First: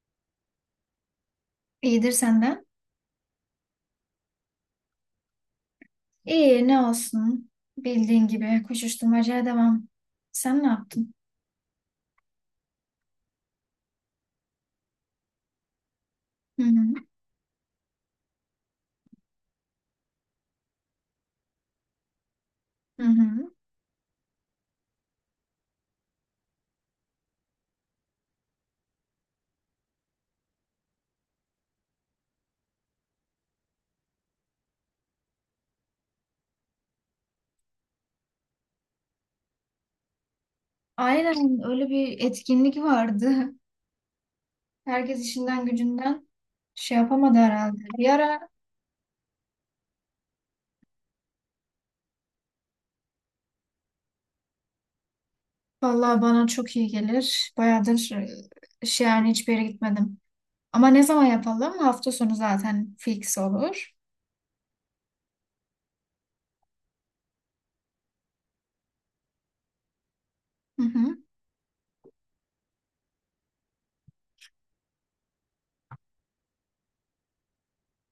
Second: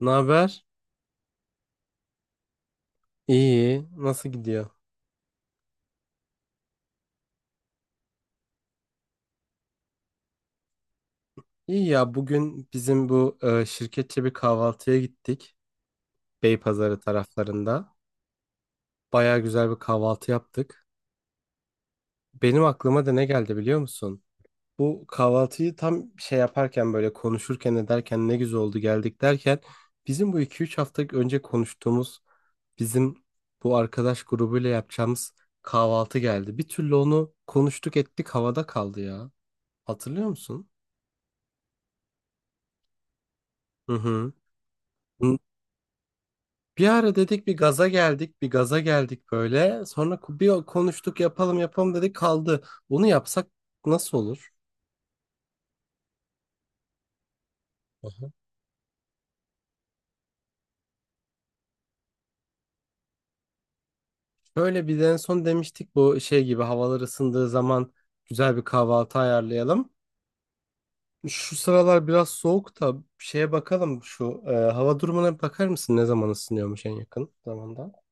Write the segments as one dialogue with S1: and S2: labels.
S1: Ne haber?
S2: İyidir senden.
S1: İyi. Nasıl gidiyor?
S2: İyi ne olsun. Bildiğin gibi koşuşturmacaya devam. Sen ne yaptın?
S1: İyi ya, bugün bizim bu şirketçe bir kahvaltıya gittik.
S2: Hı hı.
S1: Beypazarı taraflarında. Baya güzel bir kahvaltı yaptık. Benim aklıma
S2: Hı
S1: da ne
S2: hı.
S1: geldi, biliyor musun? Bu kahvaltıyı tam şey yaparken, böyle konuşurken ederken ne güzel oldu, geldik derken bizim bu 2-3 hafta önce konuştuğumuz bizim bu arkadaş grubuyla yapacağımız kahvaltı geldi. Bir türlü onu konuştuk ettik, havada kaldı ya. Hatırlıyor musun?
S2: Aynen, öyle bir etkinlik vardı.
S1: Hı hı.
S2: Herkes işinden gücünden
S1: Bir
S2: şey
S1: ara
S2: yapamadı
S1: dedik, bir
S2: herhalde.
S1: gaza
S2: Bir
S1: geldik,
S2: ara
S1: bir gaza geldik böyle. Sonra bir konuştuk, yapalım yapalım dedik, kaldı. Bunu yapsak nasıl olur?
S2: vallahi bana çok iyi gelir. Bayağıdır
S1: Aha.
S2: şey yani hiçbir yere gitmedim. Ama ne zaman yapalım? Hafta sonu zaten fix olur.
S1: Böyle bir de en son demiştik, bu şey gibi havalar ısındığı zaman güzel bir kahvaltı ayarlayalım.
S2: Hı hı.
S1: Şu sıralar biraz soğuk da şeye bakalım, şu hava durumuna bir bakar mısın, ne zaman ısınıyormuş en yakın zamanda?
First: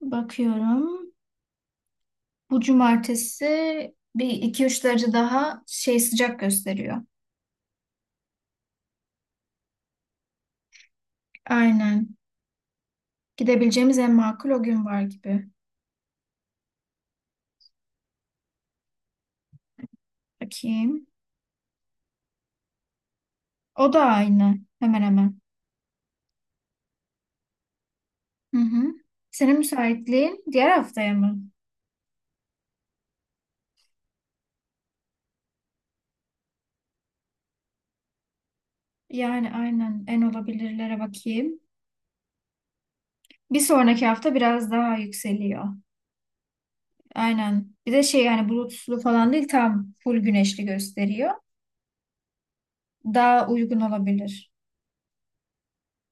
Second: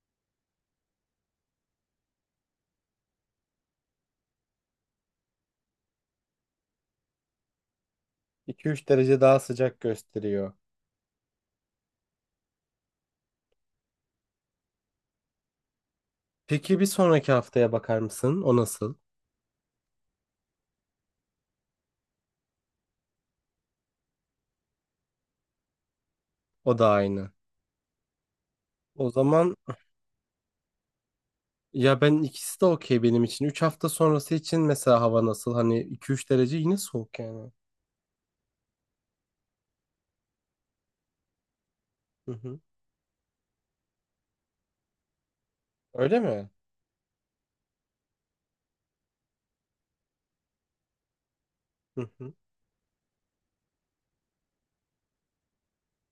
S2: Bakıyorum. Bu cumartesi bir iki üç derece daha şey sıcak gösteriyor.
S1: 2-3 derece daha sıcak gösteriyor.
S2: Aynen. Gidebileceğimiz en makul o gün var gibi.
S1: Peki bir sonraki haftaya bakar mısın? O nasıl?
S2: Bakayım. O da aynı. Hemen hemen.
S1: O da aynı.
S2: Hı hı.
S1: O zaman.
S2: Senin müsaitliğin diğer haftaya mı?
S1: Ya ben, ikisi de okey benim için. 3 hafta sonrası için mesela hava nasıl? Hani 2-3 derece yine soğuk yani.
S2: Yani aynen en olabilirlere bakayım.
S1: Hı hı.
S2: Bir sonraki hafta biraz daha yükseliyor.
S1: Öyle mi?
S2: Aynen. Bir de şey yani bulutsuzlu falan değil, tam full güneşli gösteriyor.
S1: Hı hı.
S2: Daha uygun olabilir.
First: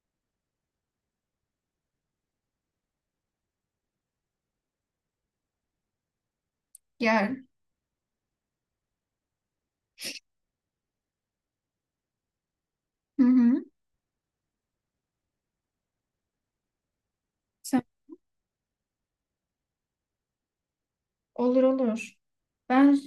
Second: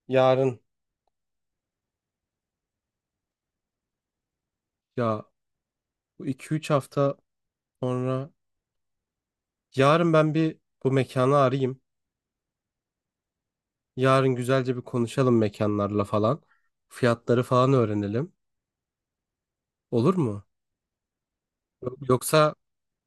S1: Yarın, ya bu 2-3 hafta
S2: Yer.
S1: sonra, yarın ben bir bu mekanı arayayım.
S2: Hı hı.
S1: Yarın güzelce bir konuşalım mekanlarla falan. Fiyatları falan öğrenelim. Olur mu?
S2: Olur
S1: Yok,
S2: olur.
S1: yoksa.
S2: Ben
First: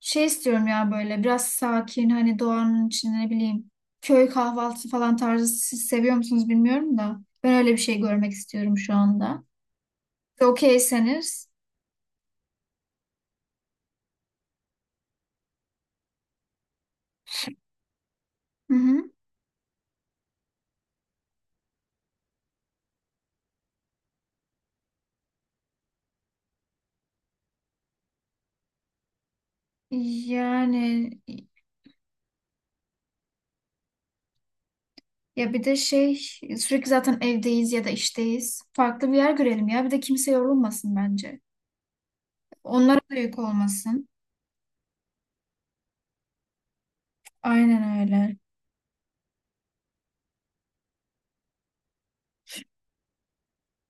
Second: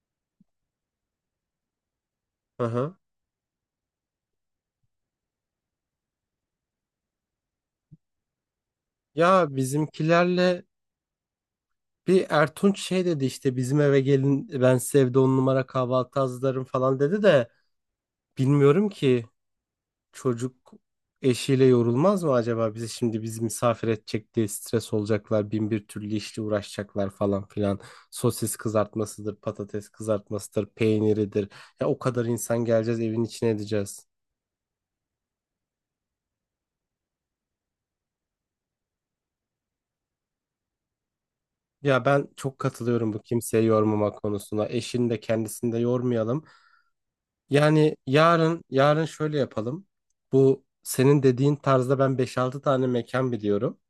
S2: şey istiyorum ya, böyle biraz sakin, hani
S1: Hı
S2: doğanın
S1: hı.
S2: içinde, ne bileyim, köy kahvaltısı falan tarzı. Siz seviyor musunuz bilmiyorum da ben öyle bir şey görmek istiyorum şu anda.
S1: Ya bizimkilerle
S2: Okeyseniz.
S1: bir Ertunç şey dedi, işte bizim eve gelin, ben size evde on numara kahvaltı hazırlarım falan dedi de
S2: Hı
S1: bilmiyorum
S2: hı.
S1: ki. Çocuk eşiyle yorulmaz mı acaba? Bizi şimdi bizi misafir edecek diye stres olacaklar. Bin bir türlü işle uğraşacaklar, falan filan. Sosis kızartmasıdır, patates kızartmasıdır,
S2: Yani
S1: peyniridir. Ya o kadar insan geleceğiz, evin içine edeceğiz.
S2: ya bir de şey, sürekli zaten evdeyiz ya da işteyiz. Farklı bir yer görelim ya. Bir de kimse yorulmasın bence.
S1: Ya ben çok
S2: Onlara
S1: katılıyorum
S2: da
S1: bu
S2: yük
S1: kimseyi
S2: olmasın.
S1: yormama konusuna. Eşini de kendisini de yormayalım. Yani
S2: Aynen öyle.
S1: yarın şöyle yapalım. Bu senin dediğin tarzda ben beş altı tane mekan biliyorum.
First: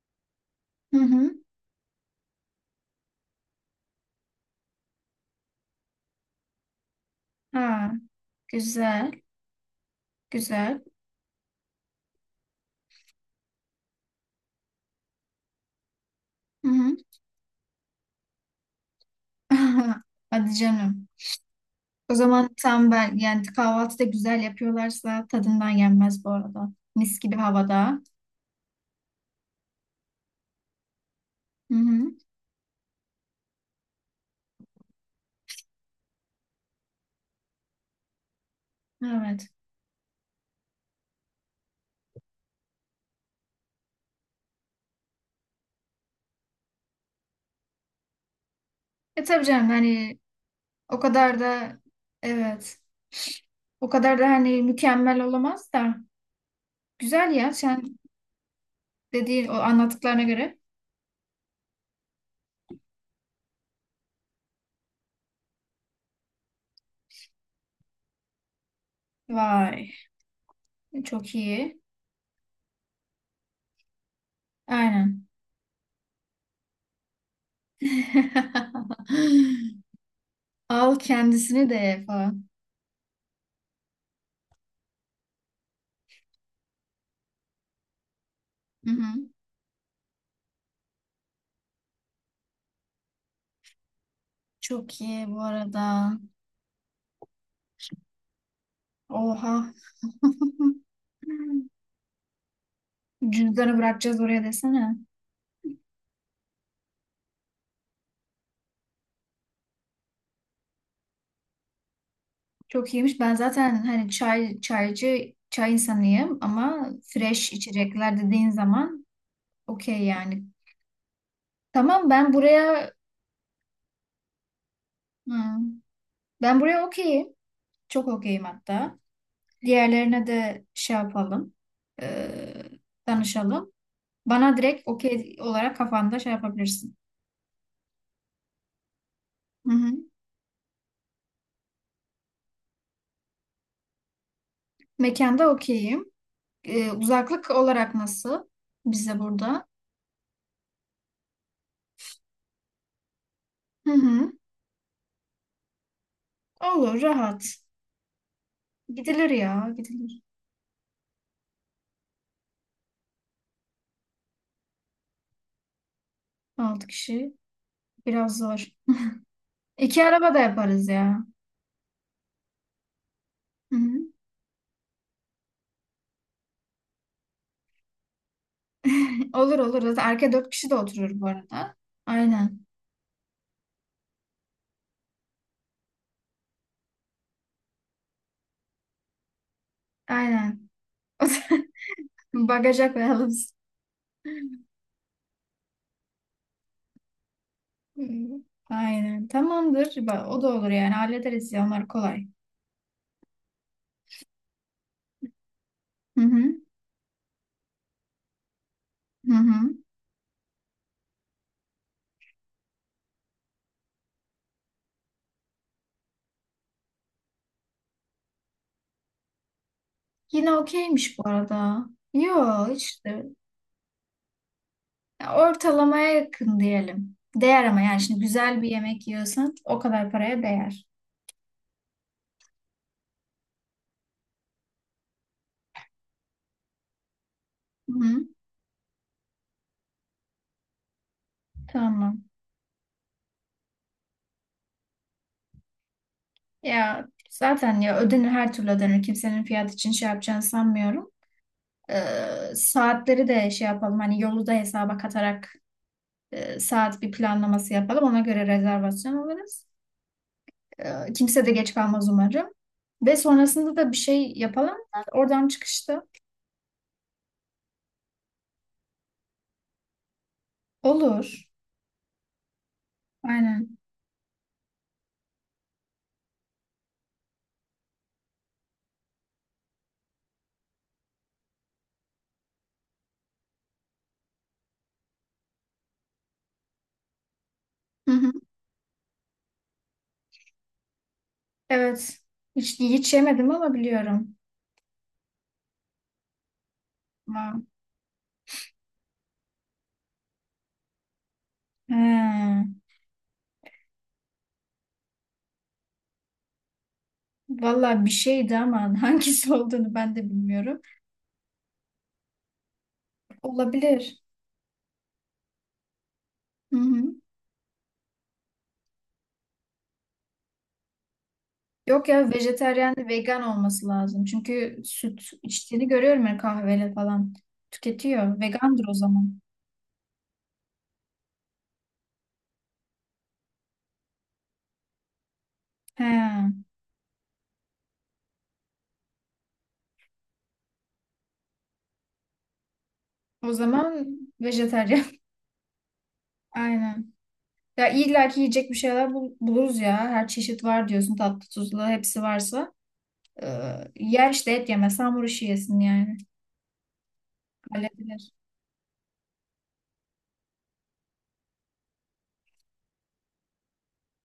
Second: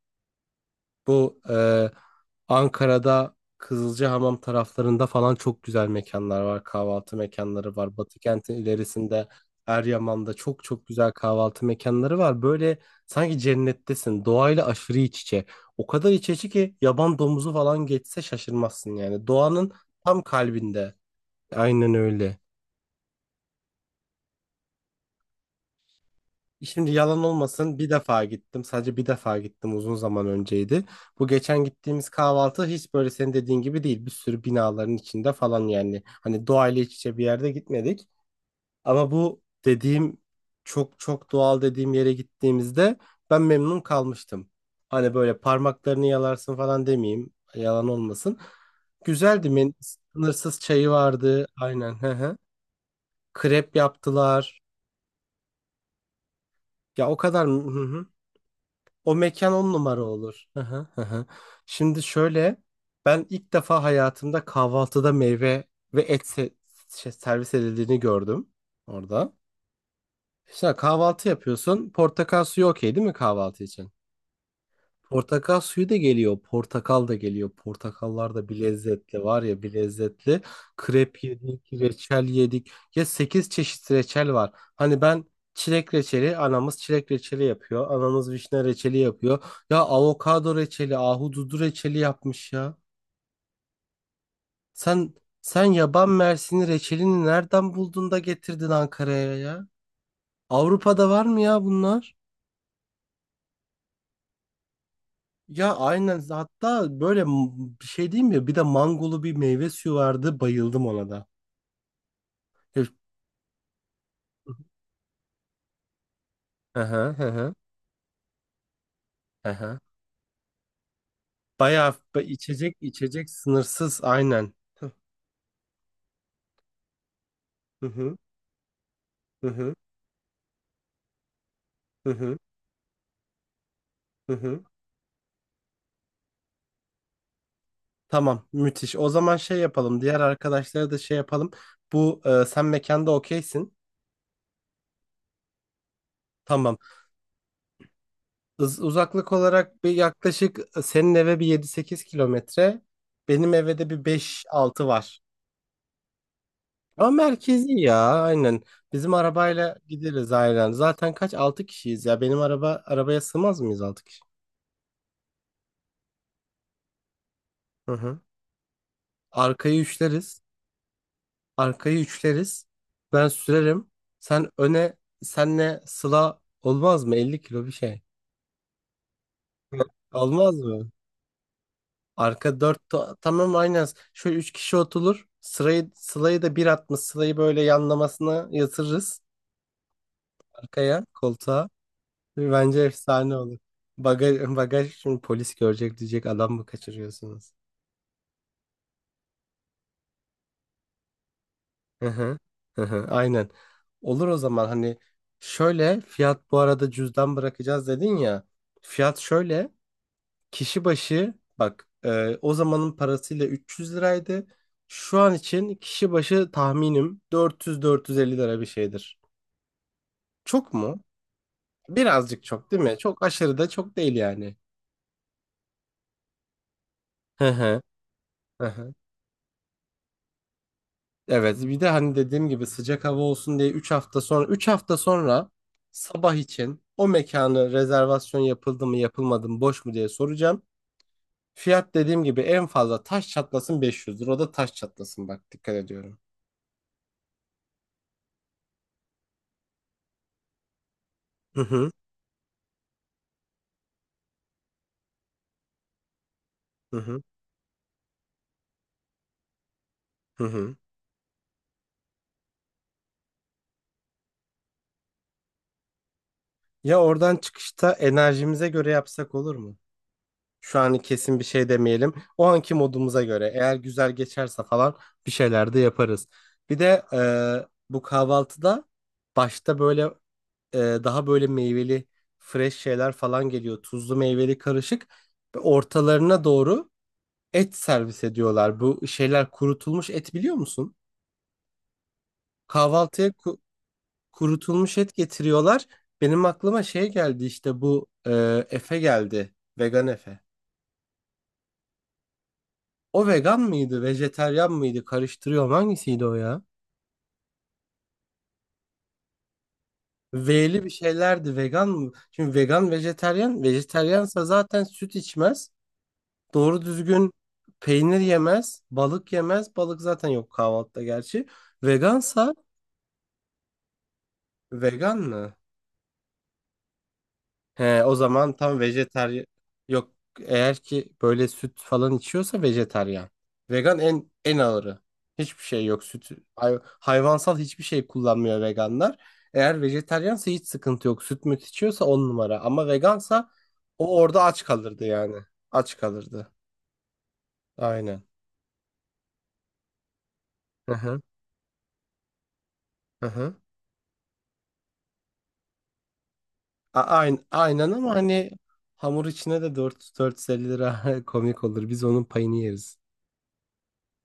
S2: Hı hı.
S1: Bu Ankara'da Kızılcahamam taraflarında falan çok güzel mekanlar var. Kahvaltı mekanları
S2: Ha,
S1: var. Batı kentin
S2: güzel,
S1: ilerisinde Eryaman'da çok
S2: güzel.
S1: çok güzel kahvaltı mekanları var. Böyle sanki cennettesin. Doğayla aşırı iç içe. O kadar iç içe
S2: Hı
S1: ki
S2: hı.
S1: yaban domuzu falan geçse şaşırmazsın yani. Doğanın tam
S2: Hadi
S1: kalbinde.
S2: canım.
S1: Aynen
S2: O
S1: öyle.
S2: zaman tam ben yani, kahvaltı da güzel yapıyorlarsa tadından yenmez bu arada.
S1: Şimdi
S2: Mis
S1: yalan
S2: gibi
S1: olmasın, bir
S2: havada.
S1: defa gittim. Sadece bir defa gittim, uzun zaman önceydi. Bu geçen
S2: Hı
S1: gittiğimiz
S2: hı.
S1: kahvaltı hiç böyle senin dediğin gibi değil. Bir sürü binaların içinde falan yani. Hani doğayla iç içe bir yerde gitmedik. Ama bu
S2: Evet.
S1: dediğim çok çok doğal dediğim yere gittiğimizde ben memnun kalmıştım. Hani böyle parmaklarını yalarsın falan demeyeyim. Yalan olmasın.
S2: E tabii
S1: Güzeldi.
S2: canım, hani
S1: Sınırsız çayı
S2: o kadar
S1: vardı.
S2: da
S1: Aynen. Hı hı.
S2: evet.
S1: Krep
S2: O kadar da
S1: yaptılar.
S2: hani mükemmel olamaz da.
S1: Ya o
S2: Güzel
S1: kadar. Hı
S2: ya, sen
S1: hı. O
S2: dediğin
S1: mekan
S2: o
S1: on numara
S2: anlattıklarına
S1: olur.
S2: göre.
S1: Hı hı, hı hı. Şimdi şöyle, ben ilk defa hayatımda kahvaltıda meyve ve şey, servis edildiğini gördüm orada.
S2: Vay.
S1: İşte kahvaltı
S2: Çok iyi.
S1: yapıyorsun. Portakal suyu okey değil mi kahvaltı için?
S2: Aynen.
S1: Portakal suyu da geliyor, portakal da geliyor. Portakallar da bir lezzetli var ya, bir lezzetli.
S2: Al
S1: Krep
S2: kendisini
S1: yedik,
S2: de
S1: reçel
S2: falan.
S1: yedik. Ya 8 çeşit reçel var. Hani ben çilek reçeli, anamız çilek reçeli yapıyor. Anamız vişne
S2: Hı
S1: reçeli
S2: hı.
S1: yapıyor. Ya, avokado reçeli, ahududu reçeli yapmış ya.
S2: Çok
S1: Sen
S2: iyi bu
S1: sen yaban
S2: arada.
S1: mersini reçelini nereden buldun da getirdin Ankara'ya
S2: Oha.
S1: ya? Avrupa'da var mı ya bunlar?
S2: Cüzdanı bırakacağız oraya desene.
S1: Ya aynen, hatta böyle bir şey diyeyim mi? Bir de mangolu bir meyve suyu vardı, bayıldım ona da. Hep-
S2: Çok iyiymiş. Ben zaten hani çay, çaycı, çay insanıyım
S1: Hı
S2: ama
S1: hı hı
S2: fresh
S1: hı.
S2: içecekler dediğin zaman
S1: Hı hı.
S2: okey yani.
S1: Bayağı
S2: Tamam, ben
S1: içecek
S2: buraya
S1: içecek sınırsız aynen. Hı
S2: hı, ben buraya okeyim. Çok
S1: hı
S2: okeyim hatta.
S1: hı hı
S2: Diğerlerine de şey yapalım.
S1: hı
S2: e,
S1: hı.
S2: Danışalım.
S1: Hı
S2: Bana
S1: hı.
S2: direkt okey olarak kafanda şey yapabilirsin.
S1: Tamam, müthiş. O zaman şey
S2: Hı hı.
S1: yapalım, diğer arkadaşlara da şey yapalım. Bu sen mekanda okeysin.
S2: Mekanda okeyim.
S1: Tamam.
S2: E, uzaklık olarak nasıl?
S1: Uz-
S2: Bize
S1: uzaklık
S2: burada.
S1: olarak bir yaklaşık, senin eve bir 7-8 km. Benim eve de
S2: Hı
S1: bir
S2: hı.
S1: beş altı var.
S2: Olur,
S1: Ama
S2: rahat.
S1: merkezi ya, aynen. Bizim
S2: Gidilir ya,
S1: arabayla
S2: gidilir.
S1: gideriz aynen. Zaten kaç? Altı kişiyiz ya. Benim arabaya sığmaz mıyız 6 kişi?
S2: Altı kişi
S1: Hı hı.
S2: biraz zor.
S1: Arkayı
S2: İki araba da
S1: üçleriz.
S2: yaparız ya.
S1: Arkayı üçleriz. Ben
S2: Hı
S1: sürerim.
S2: hı.
S1: Sen öne, senle Sıla olmaz mı? 50 kilo bir şey.
S2: Olur
S1: Hı.
S2: olur. Zaten arka dört
S1: Olmaz
S2: kişi de
S1: mı?
S2: oturur bu arada.
S1: Arka
S2: Aynen.
S1: 4, tamam aynen. Şöyle 3 kişi oturur. Sıla'yı da bir atmış. Sıla'yı böyle yanlamasına yatırırız
S2: Aynen.
S1: arkaya,
S2: O zaman
S1: koltuğa. Bence
S2: bagaja koyalım.
S1: efsane olur. Bagaj, bagaj şimdi polis görecek, diyecek adam mı kaçırıyorsunuz?
S2: Hı. Aynen. Tamamdır. O da olur yani. Hallederiz ya. Onlar
S1: Hı
S2: kolay.
S1: hı. Hı hı. Aynen. Olur, o zaman hani şöyle
S2: Hı
S1: fiyat,
S2: hı.
S1: bu arada cüzdan bırakacağız dedin ya. Fiyat
S2: Hı
S1: şöyle,
S2: hı.
S1: kişi başı bak, o zamanın parasıyla 300 liraydı. Şu an için kişi başı tahminim 400-450 lira bir şeydir.
S2: Yine
S1: Çok mu?
S2: okeymiş bu arada. Yo
S1: Birazcık çok değil mi? Çok
S2: işte.
S1: aşırı da çok değil yani.
S2: Ya, ortalamaya yakın diyelim.
S1: Hı
S2: Değer, ama
S1: hı.
S2: yani şimdi güzel
S1: Hı
S2: bir
S1: hı.
S2: yemek yiyorsan o kadar paraya değer.
S1: Evet, bir de hani dediğim gibi sıcak hava olsun diye üç hafta sonra sabah için o mekanı
S2: Hı hı.
S1: rezervasyon yapıldı mı, yapılmadı mı, boş mu diye soracağım. Fiyat dediğim
S2: Tamam.
S1: gibi en fazla taş çatlasın 500 lira, o da taş çatlasın bak, dikkat ediyorum.
S2: Ya zaten ya ödenir, her türlü ödenir. Kimsenin fiyat için şey yapacağını sanmıyorum.
S1: Hı hı
S2: Saatleri de şey yapalım. Hani yolu da hesaba katarak
S1: hı
S2: saat bir
S1: hı
S2: planlaması yapalım. Ona göre rezervasyon alırız.
S1: hı hı.
S2: Kimse de geç kalmaz umarım. Ve sonrasında da bir şey yapalım, oradan çıkışta.
S1: Ya, oradan çıkışta enerjimize göre yapsak olur mu? Şu an kesin bir
S2: Olur.
S1: şey demeyelim. O anki modumuza göre, eğer
S2: Aynen.
S1: güzel geçerse falan, bir şeyler de yaparız. Bir de bu kahvaltıda başta böyle daha böyle meyveli fresh şeyler falan geliyor. Tuzlu, meyveli, karışık. Ve ortalarına doğru et
S2: Hı
S1: servis
S2: hı.
S1: ediyorlar. Bu şeyler kurutulmuş et, biliyor musun?
S2: Evet. Hiç
S1: Kahvaltıya
S2: yemedim ama biliyorum.
S1: kurutulmuş et getiriyorlar. Benim aklıma şey geldi
S2: Ha.
S1: işte, bu Efe geldi. Vegan Efe.
S2: He.
S1: O vegan mıydı, vejeteryan mıydı? Karıştırıyorum. Hangisiydi o ya?
S2: Vallahi bir şeydi ama hangisi olduğunu ben de bilmiyorum.
S1: V'li bir şeylerdi. Vegan mı? Şimdi vegan, vejeteryan.
S2: Olabilir.
S1: Vejeteryansa zaten süt içmez.
S2: Hı
S1: Doğru
S2: hı.
S1: düzgün peynir yemez, balık yemez. Balık zaten yok kahvaltıda gerçi.
S2: Yok ya,
S1: Vegansa,
S2: vejetaryen de vegan olması lazım. Çünkü
S1: vegan
S2: süt
S1: mı?
S2: içtiğini görüyorum ya, kahveyle falan.
S1: He, o
S2: Tüketiyor.
S1: zaman tam
S2: Vegandır o zaman.
S1: vejetaryen. Yok, eğer ki böyle süt falan içiyorsa vejetaryen. Vegan en ağırı. Hiçbir şey yok,
S2: He.
S1: süt. Hayvansal hiçbir şey kullanmıyor veganlar. Eğer vejetaryense hiç sıkıntı yok. Süt müt içiyorsa on numara. Ama vegansa
S2: O
S1: o
S2: zaman
S1: orada aç kalırdı
S2: vejetaryen.
S1: yani. Aç kalırdı.
S2: Aynen. Ya
S1: Aynen.
S2: illa ki yiyecek bir şeyler buluruz ya. Her çeşit var
S1: Hı
S2: diyorsun,
S1: hı.
S2: tatlı tuzlu hepsi varsa.
S1: Hı
S2: Ee,
S1: hı.
S2: Yer işte, et yemez hamur işi yesin yani.
S1: Aynen ama
S2: Halledilir.
S1: hani hamur içine de 4 450 lira komik olur. Biz onun payını yeriz.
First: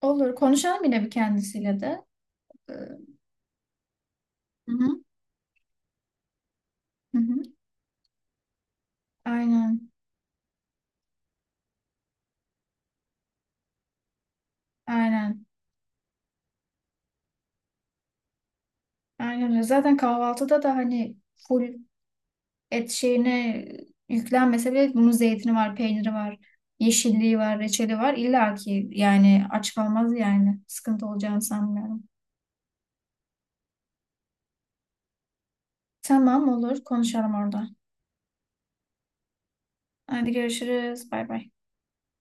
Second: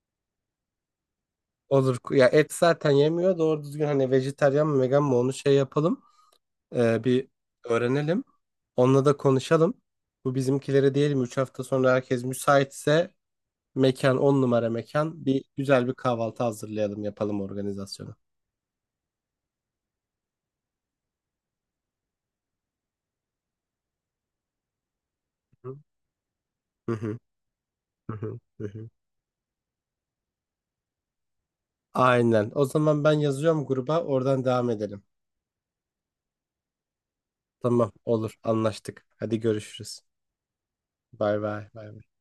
S2: Olur. Konuşalım yine bir kendisiyle
S1: Olur.
S2: de.
S1: Ya et
S2: Ee,
S1: zaten yemiyor. Doğru düzgün hani vejetaryen
S2: hı
S1: mi, vegan
S2: hı.
S1: mı, onu şey yapalım. Ee,
S2: Hı
S1: bir
S2: hı.
S1: öğrenelim. Onunla da konuşalım.
S2: Aynen.
S1: Bu bizimkilere diyelim, 3 hafta sonra herkes müsaitse, mekan 10 numara, mekan bir,
S2: Aynen.
S1: güzel bir kahvaltı hazırlayalım, yapalım organizasyonu.
S2: Aynen öyle. Zaten kahvaltıda da hani full et şeyine yüklenmese bile bunun zeytini var,
S1: Hı
S2: peyniri var,
S1: hı.
S2: yeşilliği var, reçeli var.
S1: Hı hı.
S2: İlla
S1: Hı
S2: ki
S1: hı.
S2: yani aç kalmaz yani. Sıkıntı olacağını sanmıyorum.
S1: Aynen. O zaman ben yazıyorum gruba, oradan devam edelim.
S2: Tamam, olur, konuşalım orada.
S1: Tamam, olur, anlaştık. Hadi görüşürüz.
S2: Hadi görüşürüz. Bay
S1: Bay
S2: bay.
S1: bay. Bay bay.